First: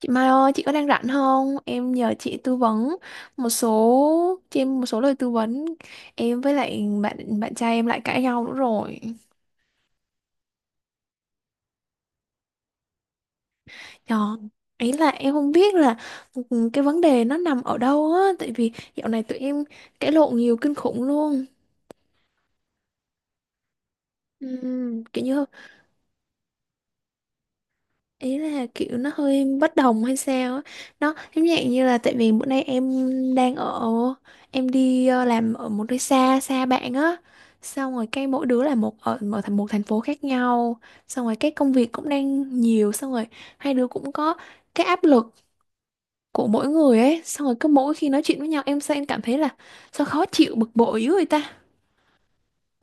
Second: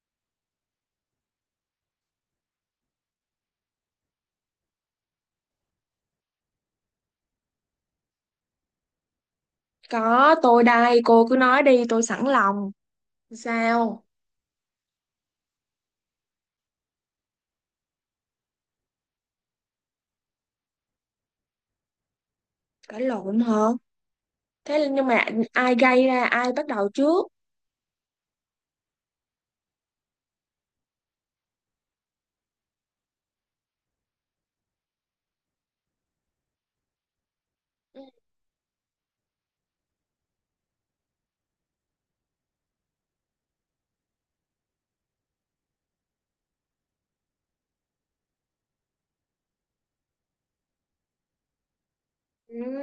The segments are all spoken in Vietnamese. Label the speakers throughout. Speaker 1: Chị Mai ơi, chị có đang rảnh không? Em nhờ chị tư vấn một số cho em một số lời tư vấn. Em với lại bạn bạn trai em lại cãi nhau nữa rồi.
Speaker 2: Có, tôi đây, cô cứ nói đi, tôi sẵn lòng. Sao?
Speaker 1: Đó. Ấy là em không biết là cái vấn đề nó nằm ở đâu á, tại vì dạo này tụi em cãi lộn nhiều kinh khủng luôn.
Speaker 2: Cãi lộn hả? Thế nhưng mà
Speaker 1: Kiểu như
Speaker 2: ai gây ra, ai bắt đầu trước?
Speaker 1: ý là kiểu nó hơi bất đồng hay sao á, nó giống dạng như là tại vì bữa nay em đang ở em đi làm ở một nơi xa xa bạn á, xong rồi cái mỗi đứa là một thành phố khác nhau, xong rồi cái công việc cũng đang nhiều, xong rồi hai đứa cũng có cái áp lực của mỗi người ấy, xong rồi cứ mỗi khi nói chuyện với nhau em sao em cảm thấy là sao khó chịu bực bội dữ vậy ta.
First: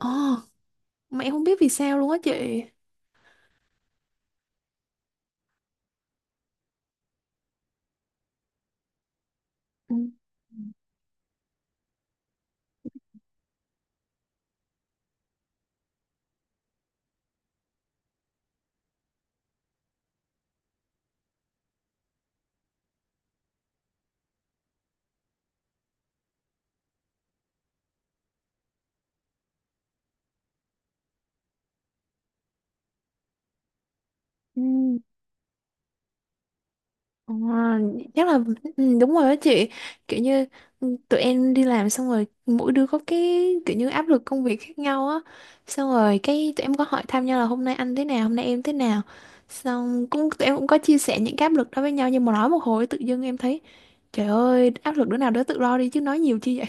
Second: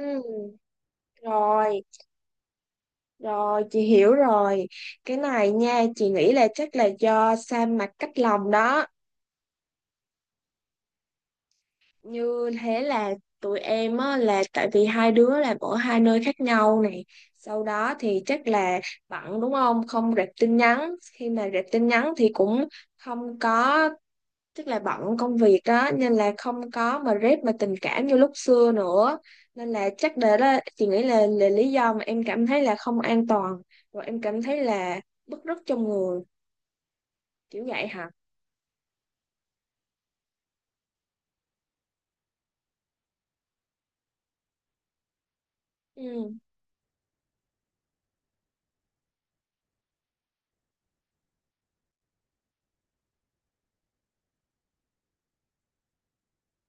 Speaker 1: ồ mà em không biết vì
Speaker 2: rồi,
Speaker 1: sao luôn á chị.
Speaker 2: rồi, chị hiểu rồi. Cái này nha, chị nghĩ là chắc là do sa mặt cách lòng đó.
Speaker 1: Ừ.
Speaker 2: Như thế là tụi em á, là tại vì hai đứa làm ở hai nơi khác nhau này. Sau đó thì chắc là bận đúng không? Không rep tin nhắn. Khi mà rep tin nhắn thì cũng không có, tức là bận công việc đó nên là không có mà rep mà tình cảm như lúc xưa nữa, nên là chắc để đó chị nghĩ là lý do mà em cảm thấy là không an toàn, rồi em cảm
Speaker 1: Ừ.
Speaker 2: thấy là bứt rứt trong người,
Speaker 1: Ờ,
Speaker 2: kiểu vậy hả?
Speaker 1: chắc là ừ, đúng rồi đó chị, kiểu như ừ, tụi em đi làm xong rồi mỗi đứa có cái kiểu như áp lực công việc khác nhau á, xong rồi
Speaker 2: Ừ.
Speaker 1: cái tụi em có hỏi thăm nhau là hôm nay anh thế nào hôm nay em thế nào, xong cũng tụi em có chia sẻ những cái áp lực đó với nhau nhưng mà nói một hồi tự dưng em thấy trời ơi áp lực đứa nào đứa tự lo đi chứ nói nhiều chi vậy.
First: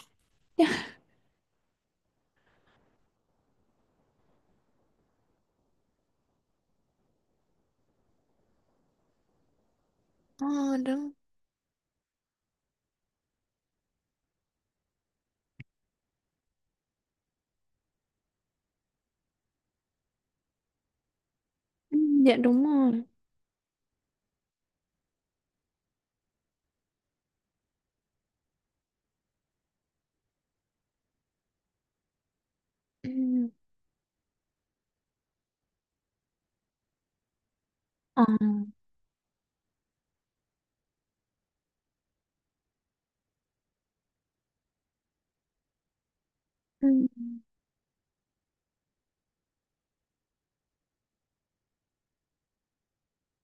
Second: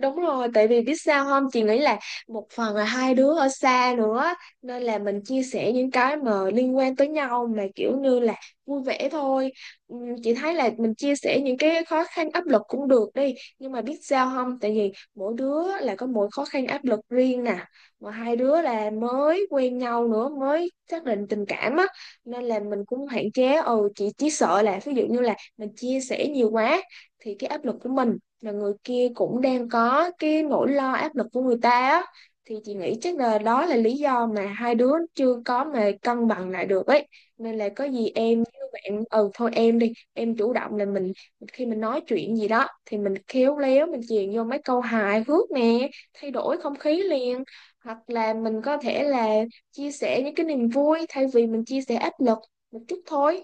Speaker 2: Đúng rồi, tại vì biết sao không? Chị nghĩ là một phần là hai đứa ở xa nữa, nên là mình chia sẻ những cái mà liên quan tới nhau mà kiểu như là vui vẻ thôi. Chị thấy là
Speaker 1: Ờ,
Speaker 2: mình
Speaker 1: đúng.
Speaker 2: chia sẻ những cái khó khăn áp lực cũng được đi, nhưng mà biết sao không? Tại vì mỗi đứa là có mỗi khó khăn áp lực riêng nè, mà hai đứa là mới quen nhau nữa, mới xác định tình cảm á,
Speaker 1: Ừ, Dạ
Speaker 2: nên là
Speaker 1: đúng
Speaker 2: mình
Speaker 1: rồi.
Speaker 2: cũng hạn chế. Ừ, chị chỉ sợ là ví dụ như là mình chia sẻ nhiều quá thì cái áp lực của mình, là người kia cũng đang có cái nỗi lo áp lực của người ta á, thì chị nghĩ
Speaker 1: Ừ.
Speaker 2: chắc là đó là lý do mà hai đứa chưa có mà cân bằng lại được ấy. Nên là có gì
Speaker 1: Ờ.
Speaker 2: em với bạn, ừ thôi em đi em chủ động là mình, khi mình nói chuyện gì đó thì mình khéo léo mình chèn vô mấy câu hài hước nè, thay đổi không
Speaker 1: Ừ.
Speaker 2: khí liền, hoặc là mình có thể là chia sẻ những cái niềm vui thay vì mình chia sẻ áp lực một chút thôi.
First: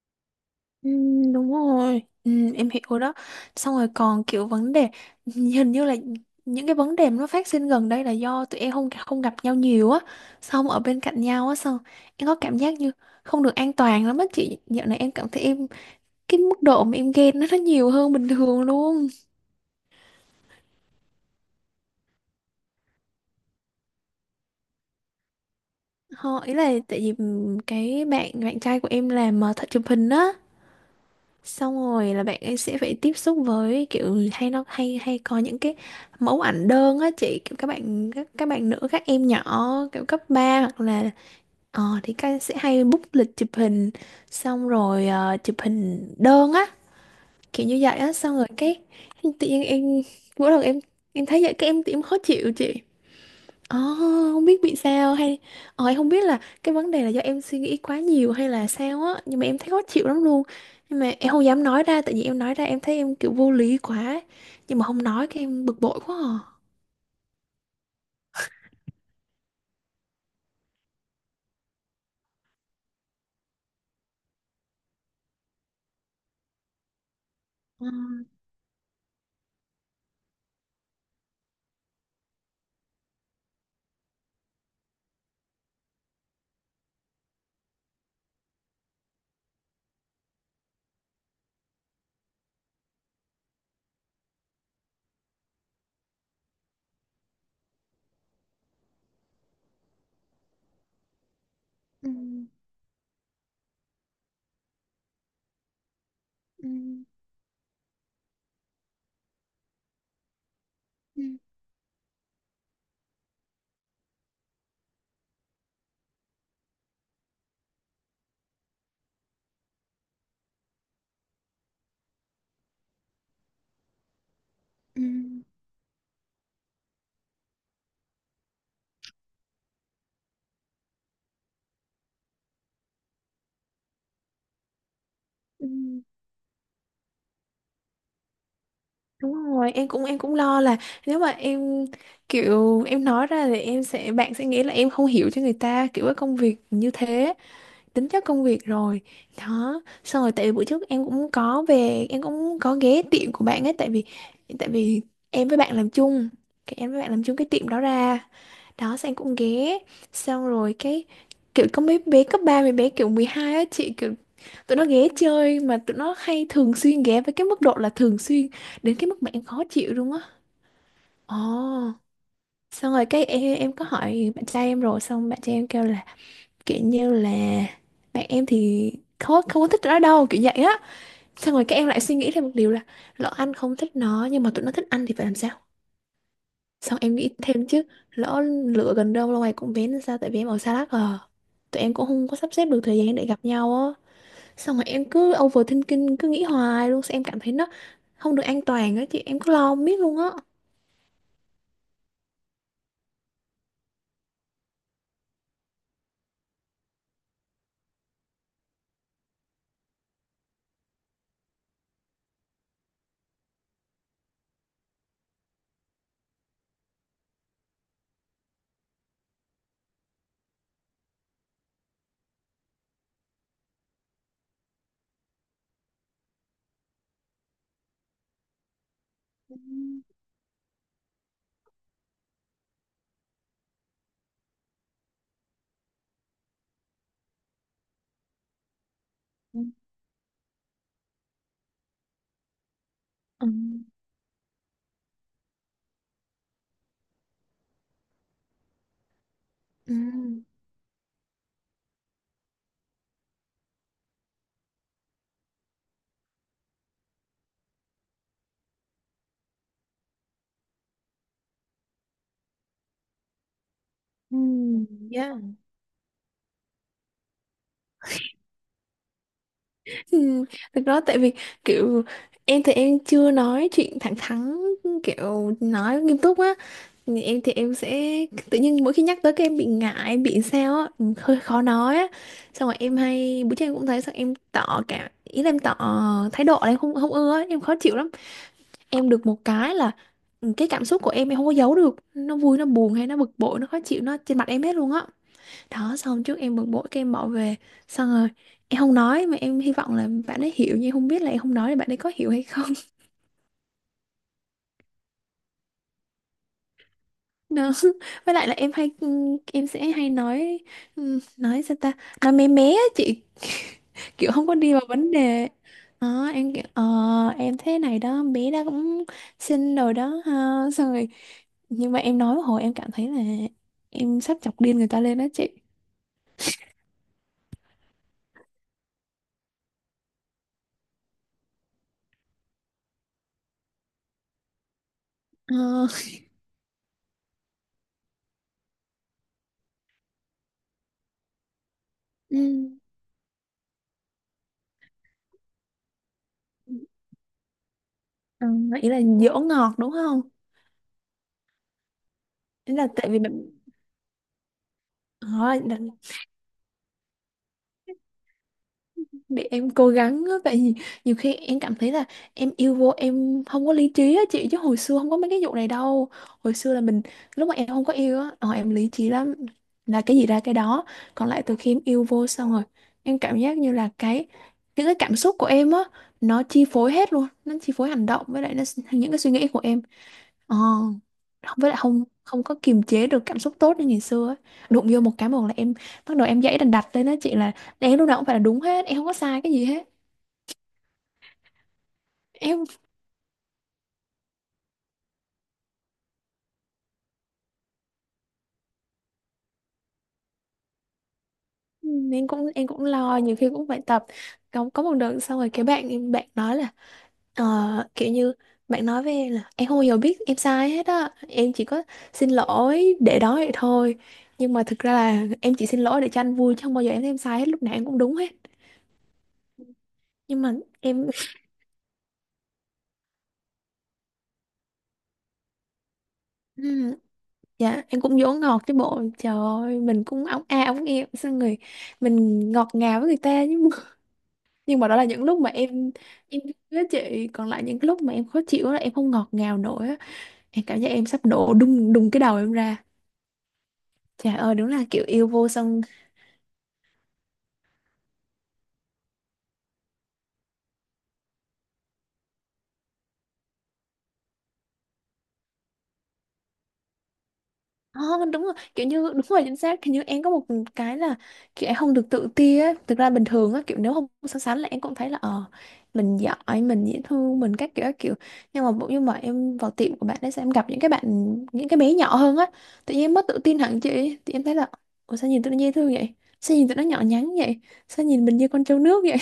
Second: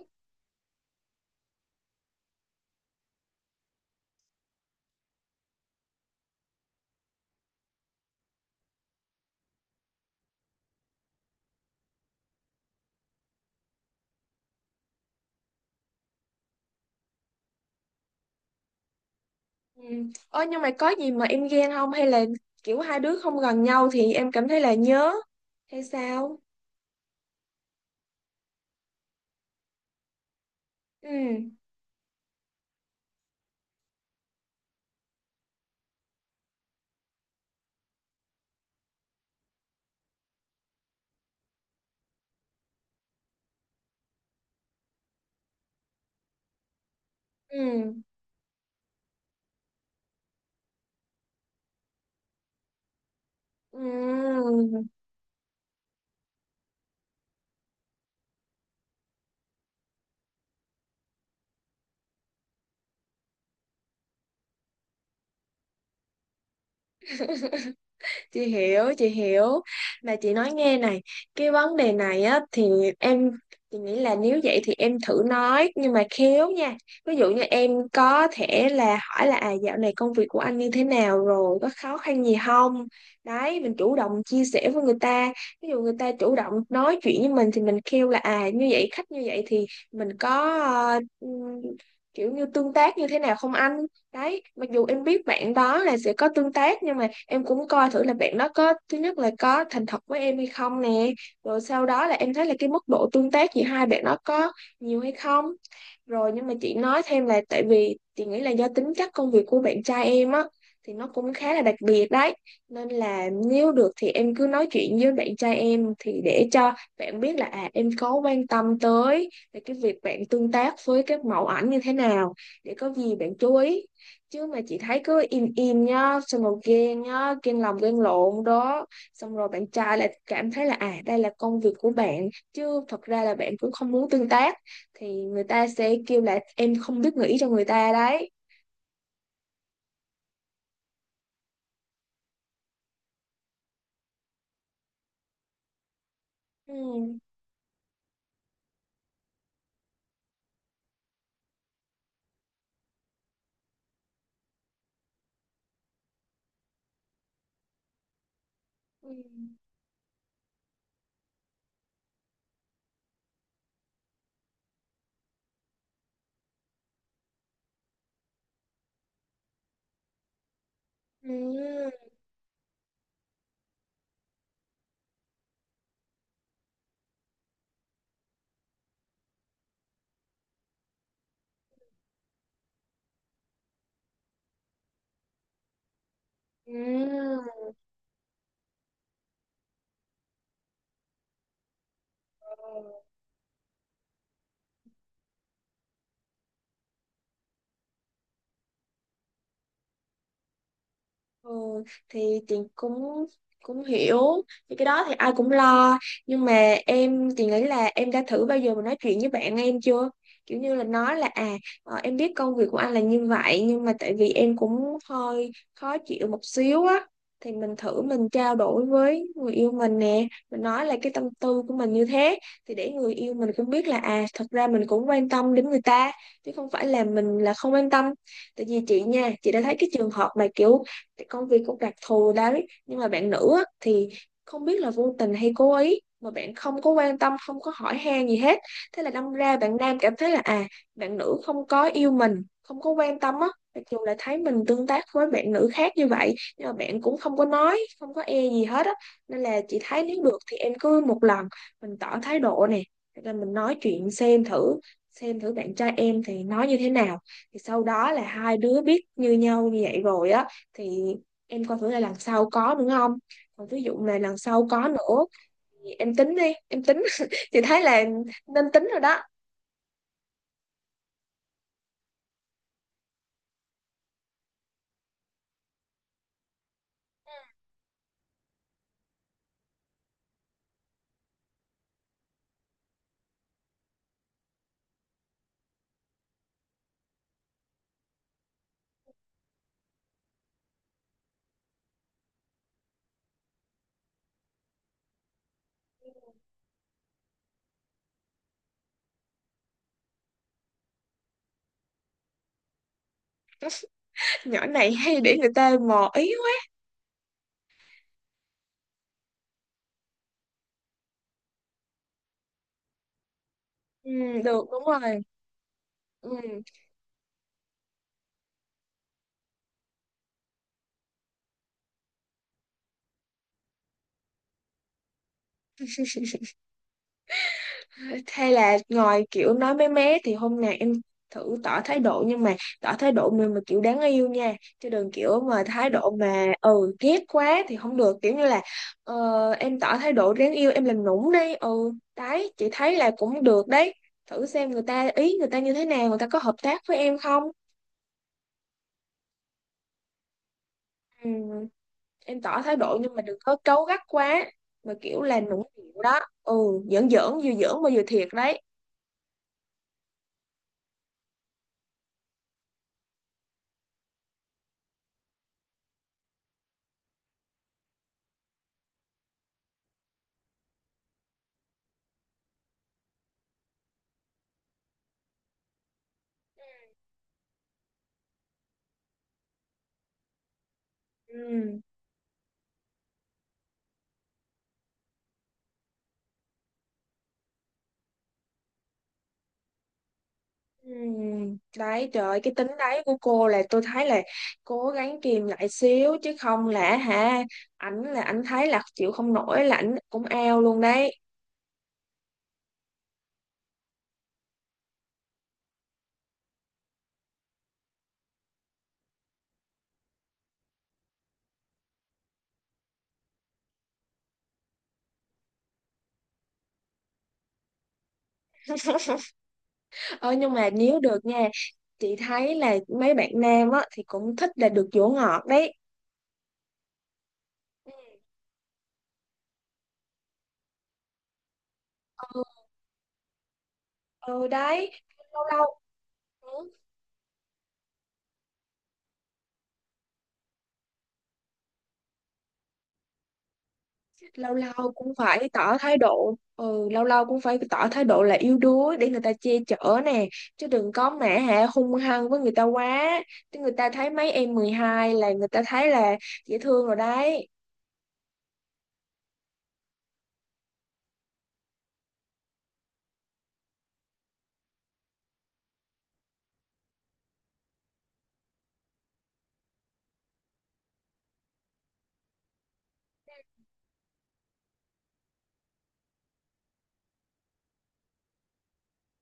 Speaker 1: Ừ, đúng rồi, ừ, em hiểu đó. Xong rồi còn kiểu vấn đề hình như là những cái vấn đề mà nó phát sinh gần đây là do tụi em không không gặp nhau nhiều á, xong ở bên cạnh nhau á, xong em có cảm giác như không được an toàn lắm á chị, dạo này em cảm thấy em cái mức độ mà em ghen nó nhiều hơn bình thường luôn.
Speaker 2: Ừ. Ơ nhưng mà có gì mà em ghen không hay là kiểu hai đứa không gần nhau thì em cảm thấy là nhớ hay sao?
Speaker 1: Ý là tại vì cái bạn bạn trai của em làm thợ chụp hình á,
Speaker 2: Ừ.
Speaker 1: xong rồi là bạn ấy sẽ phải tiếp xúc với kiểu hay nó hay hay có những cái mẫu ảnh đơn á chị, kiểu các bạn nữ, các em nhỏ kiểu cấp 3 hoặc là ờ thì các sẽ hay book lịch chụp hình, xong rồi ờ, chụp hình đơn á, kiểu như
Speaker 2: Ừ.
Speaker 1: vậy á, xong rồi cái tự nhiên em mỗi lần em thấy vậy cái em khó chịu chị. Ồ,
Speaker 2: Ừ.
Speaker 1: Không biết bị sao hay ờ, em không biết là cái vấn đề là do em suy nghĩ quá nhiều hay là sao á nhưng mà em thấy khó chịu lắm luôn, nhưng mà em không dám nói ra tại vì em nói ra em thấy em kiểu vô lý quá, nhưng mà không nói cái em bực bội quá à.
Speaker 2: Chị hiểu, chị hiểu. Mà chị nói nghe này, cái vấn đề này á thì em, chị nghĩ là nếu vậy thì em thử nói nhưng mà khéo nha. Ví dụ như em
Speaker 1: Ờ,
Speaker 2: có thể là hỏi là à dạo này công việc của anh như thế nào rồi có khó khăn gì không, đấy, mình chủ động chia sẻ với người ta. Ví dụ người ta chủ động nói chuyện với mình thì mình kêu là à như vậy khách như vậy thì mình có kiểu như tương tác như thế nào không anh. Đấy, mặc dù em biết bạn đó là sẽ có tương tác nhưng mà em cũng coi thử là bạn đó có, thứ nhất là có thành thật với em hay không nè, rồi sau đó
Speaker 1: ừ,
Speaker 2: là em thấy là cái mức độ tương tác giữa hai bạn đó có nhiều hay không. Rồi nhưng mà
Speaker 1: ừ,
Speaker 2: chị nói thêm là tại vì chị nghĩ là do tính chất công việc của bạn trai em á, thì nó
Speaker 1: ừ,
Speaker 2: cũng khá là đặc biệt đấy. Nên là nếu được thì em cứ nói chuyện với bạn trai em thì để cho bạn biết là à em có quan tâm tới về cái việc bạn tương tác với các mẫu ảnh như thế nào, để có gì bạn chú ý. Chứ mà chị thấy
Speaker 1: ừ,
Speaker 2: cứ im im nhá, xong rồi ghen nhá, ghen lòng ghen lộn đó. Xong rồi bạn trai lại cảm thấy là à đây là công việc của bạn chứ thật ra là bạn cũng không muốn tương tác, thì người ta
Speaker 1: Ừ,
Speaker 2: sẽ kêu là em không biết nghĩ cho người ta đấy.
Speaker 1: Đúng rồi, em cũng lo là nếu mà em kiểu em nói ra thì em sẽ bạn sẽ nghĩ là em không hiểu cho người ta kiểu cái công việc như
Speaker 2: Ừ.
Speaker 1: thế, tính chất công việc rồi. Đó xong rồi tại vì bữa trước em cũng có về em cũng có ghé tiệm của bạn ấy, tại vì em với bạn làm chung cái em với bạn làm chung cái tiệm đó ra, đó xong
Speaker 2: Ừ.
Speaker 1: em cũng ghé, xong rồi cái kiểu có mấy bé cấp 3 mấy bé kiểu 12 á chị, kiểu tụi nó ghé chơi mà tụi nó hay thường xuyên ghé với cái mức độ là thường xuyên đến cái mức mà em khó chịu luôn á.
Speaker 2: Ừ.
Speaker 1: ồ Xong rồi cái em có hỏi bạn trai em rồi xong bạn trai em kêu là kiểu như là bạn em thì không không có thích nó đâu kiểu vậy á, xong rồi các em lại suy nghĩ thêm một điều là lỡ anh không thích nó nhưng mà tụi nó thích anh thì phải làm sao, xong em nghĩ thêm chứ lỡ lựa gần đâu lâu ngày cũng bén làm sao, tại vì em ở xa lắc à, tụi em cũng không có sắp xếp được
Speaker 2: Ừ.
Speaker 1: thời gian để gặp nhau á, xong rồi em cứ overthinking cứ nghĩ hoài luôn, xong em cảm thấy nó không được an toàn á chị, em cứ lo không biết luôn á.
Speaker 2: Ừ, thì chị cũng cũng hiểu, thì cái đó thì ai cũng lo, nhưng mà em thì nghĩ là em đã thử bao giờ mà nói chuyện với bạn em chưa, kiểu như là nói là à em biết công việc của anh là như vậy nhưng mà tại vì em cũng hơi khó chịu một xíu á, thì mình thử mình trao đổi với người yêu mình nè, mình nói là cái tâm tư của mình như thế, thì để người yêu mình cũng biết là à thật ra mình cũng quan tâm đến người ta chứ không phải là mình là không quan tâm. Tại vì chị nha, chị đã thấy cái trường hợp mà kiểu cái công việc cũng đặc thù đấy nhưng mà bạn nữ á, thì không biết là vô tình hay cố ý mà bạn không có quan tâm không có hỏi han gì hết, thế là đâm ra
Speaker 1: Ừ.
Speaker 2: bạn nam cảm thấy là à bạn nữ không có yêu mình không có quan tâm
Speaker 1: Ừ.
Speaker 2: á, mặc dù là thấy mình tương tác với bạn nữ khác như vậy nhưng mà bạn cũng không có nói không có e gì hết á. Nên là chị
Speaker 1: Ừ.
Speaker 2: thấy nếu được thì em cứ một lần mình tỏ thái độ nè, hoặc là mình nói chuyện xem thử, xem thử bạn trai em thì nói như thế nào, thì sau đó là hai đứa biết như nhau như vậy rồi á, thì em coi thử là lần sau có nữa không. Còn ví dụ mà
Speaker 1: Ừ.
Speaker 2: lần sau có nữa
Speaker 1: Ừ.
Speaker 2: thì em tính đi em tính thì thấy là nên tính rồi đó.
Speaker 1: Ừ, thực ra tại vì kiểu em thì em chưa nói chuyện thẳng thắn kiểu nói nghiêm túc á. Thì em thì Em sẽ tự nhiên mỗi khi nhắc tới cái em bị ngại em bị sao á, ừ, hơi khó nói á, xong rồi em hay bữa trước em cũng thấy xong em tỏ cả ý là em tỏ thái độ là em không không ưa á, em khó chịu lắm. Em được một cái là ừ, cái cảm xúc của em không có giấu được, nó vui nó buồn hay nó bực bội nó khó chịu nó trên mặt em hết luôn á. Đó xong trước em bực bội cái em bỏ về xong rồi em không nói mà em hy vọng là bạn ấy hiểu nhưng em không biết là em không nói là bạn ấy có hiểu hay không.
Speaker 2: Nhỏ này hay để người ta mò ý quá.
Speaker 1: Đó, với lại là em hay em sẽ hay nói, nói sao ta, nói mé mé á chị,
Speaker 2: Ừ,
Speaker 1: kiểu không có
Speaker 2: được,
Speaker 1: đi vào
Speaker 2: đúng
Speaker 1: vấn
Speaker 2: rồi.
Speaker 1: đề. Đó em
Speaker 2: Ừ.
Speaker 1: kiểu ờ em thế này đó bé đó cũng xinh rồi đó ha, xong rồi nhưng mà em nói một hồi em cảm thấy là em sắp chọc điên người ta lên đó chị.
Speaker 2: Hay là ngồi kiểu nói mé mé thì hôm nào em thử tỏ thái độ nhưng mà tỏ thái độ mà kiểu đáng yêu nha, chứ đừng kiểu mà
Speaker 1: Ờ,
Speaker 2: thái độ mà ừ ghét quá thì không được, kiểu như là em tỏ thái độ đáng yêu, em làm nũng đi, ừ
Speaker 1: ừ.
Speaker 2: đấy chị thấy là cũng được đấy, thử xem người ta ý người ta như thế nào, người ta có hợp tác với em không.
Speaker 1: Ờ, ý là dỗ ngọt đúng không?
Speaker 2: Ừ, em tỏ
Speaker 1: Ý
Speaker 2: thái
Speaker 1: là
Speaker 2: độ
Speaker 1: tại
Speaker 2: nhưng
Speaker 1: vì
Speaker 2: mà đừng
Speaker 1: bạn
Speaker 2: có cáu gắt quá, mà kiểu là
Speaker 1: Đó,
Speaker 2: nũng
Speaker 1: đ-
Speaker 2: nịu đó. Ừ, giỡn giỡn, vừa giỡn mà vừa thiệt đấy.
Speaker 1: để em cố gắng á, tại vì nhiều khi em cảm thấy là em yêu vô em không có lý trí á chị, chứ hồi xưa không có mấy cái vụ này đâu, hồi xưa là mình lúc mà em không có yêu á ờ, em lý trí lắm, là cái gì ra cái đó, còn lại từ khi em yêu vô xong rồi em cảm giác như là cái những cái cảm xúc của em á nó chi phối hết luôn, nó chi phối hành động với lại nó, những cái suy nghĩ của em. Ờ, không với lại
Speaker 2: Ừ.
Speaker 1: không không có kiềm chế được cảm xúc tốt như ngày xưa ấy. Đụng vô một cái một là em bắt đầu em dãy đành đặt lên đó chị, là em lúc nào cũng phải là đúng hết em không có sai cái gì hết.
Speaker 2: Đấy trời ơi, cái
Speaker 1: em
Speaker 2: tính đấy của cô là tôi thấy là cố gắng kìm lại xíu chứ không là hả, ảnh là ảnh thấy là chịu không nổi là ảnh cũng ao luôn đấy.
Speaker 1: em cũng lo, nhiều khi cũng phải tập, có một đợt xong rồi cái bạn nói là ờ, kiểu như bạn nói với em là em không bao giờ biết em sai hết á, em chỉ có xin lỗi để đó vậy thôi, nhưng mà thực ra là em chỉ xin lỗi để cho anh vui chứ không bao giờ em thấy em sai hết, lúc nào em cũng đúng hết
Speaker 2: Ờ
Speaker 1: nhưng
Speaker 2: nhưng
Speaker 1: mà
Speaker 2: mà nếu
Speaker 1: em.
Speaker 2: được nha, chị thấy là mấy bạn nam á thì cũng thích là được dỗ ngọt đấy.
Speaker 1: Dạ, em cũng dỗ ngọt chứ bộ. Trời ơi, mình cũng ống a ống em xong rồi
Speaker 2: Ừ,
Speaker 1: mình ngọt ngào với người ta nhưng mà,
Speaker 2: ừ
Speaker 1: nhưng mà
Speaker 2: đấy,
Speaker 1: đó là những lúc
Speaker 2: lâu
Speaker 1: mà
Speaker 2: lâu.
Speaker 1: em
Speaker 2: Ừ.
Speaker 1: với chị, còn lại những lúc mà em khó chịu là em không ngọt ngào nổi á. Em cảm giác em sắp nổ đùng đùng cái đầu em ra. Trời
Speaker 2: Lâu
Speaker 1: ơi, đúng là
Speaker 2: lâu
Speaker 1: kiểu
Speaker 2: cũng
Speaker 1: yêu
Speaker 2: phải
Speaker 1: vô
Speaker 2: tỏ
Speaker 1: song.
Speaker 2: thái độ, ừ, lâu lâu cũng phải tỏ thái độ là yếu đuối để người ta che chở nè, chứ đừng có mẹ hả hung hăng với người ta quá, chứ người ta thấy mấy em 12 là người ta thấy là dễ thương rồi đấy.
Speaker 1: Không, đúng rồi, kiểu như đúng rồi chính xác, kiểu như em có một cái là kiểu em không được tự ti á, thực ra bình thường á kiểu nếu không so sánh là em cũng thấy là ờ mình giỏi mình dễ thương mình các kiểu các kiểu, nhưng mà em vào tiệm của bạn ấy sẽ em gặp những cái bạn những cái bé nhỏ hơn á, tự nhiên em mất tự tin hẳn chị, thì em thấy là ủa sao nhìn tụi nó dễ thương vậy, sao nhìn tụi nó nhỏ nhắn vậy, sao nhìn mình như con trâu nước vậy.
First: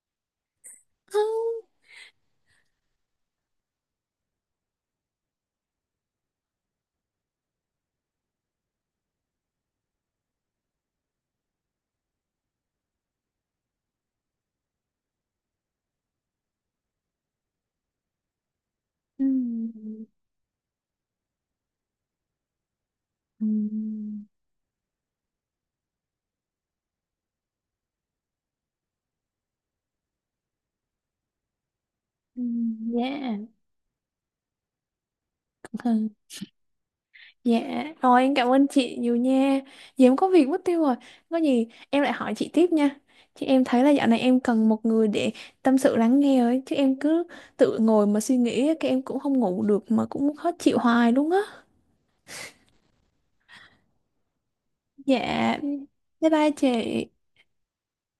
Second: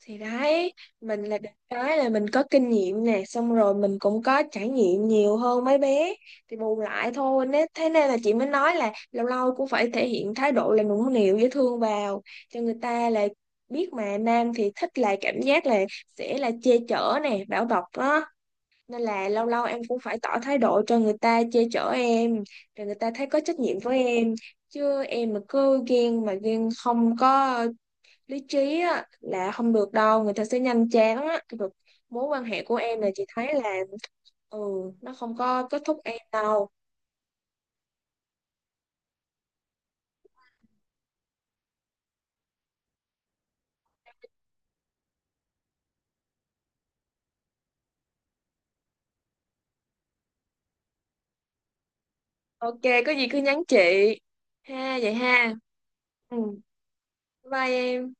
Speaker 2: Thì đấy, mình là được cái là mình có kinh nghiệm nè, xong rồi mình cũng có trải nghiệm nhiều hơn mấy bé, thì bù lại thôi, nên thế nên là chị mới nói là lâu lâu cũng phải thể hiện thái độ là nũng nịu dễ thương vào, cho người ta là biết. Mà nam thì thích là cảm giác là sẽ là che chở nè, bảo bọc đó, nên là lâu lâu em cũng
Speaker 1: Ừm,
Speaker 2: phải tỏ thái độ cho người ta che chở em, rồi người ta thấy có trách nhiệm với
Speaker 1: ừm,
Speaker 2: em. Chứ em mà cứ ghen mà ghen không có lý trí á, là không được đâu, người ta sẽ nhanh chán á. Cái được mối quan hệ của em là chị
Speaker 1: Yeah.
Speaker 2: thấy là, ừ, nó không có kết thúc em đâu.
Speaker 1: Dạ, rồi em cảm ơn chị nhiều nha. Giờ em có việc mất tiêu rồi. Có gì em lại hỏi chị tiếp nha. Chứ em thấy là dạo này em cần một người để tâm sự lắng nghe ấy. Chứ em cứ tự ngồi mà suy nghĩ, cái em cũng không ngủ được mà cũng khó chịu hoài luôn á.
Speaker 2: Ok, có gì cứ nhắn chị ha, vậy ha.
Speaker 1: Dạ, bye
Speaker 2: Ừ,
Speaker 1: bye chị.
Speaker 2: bye em.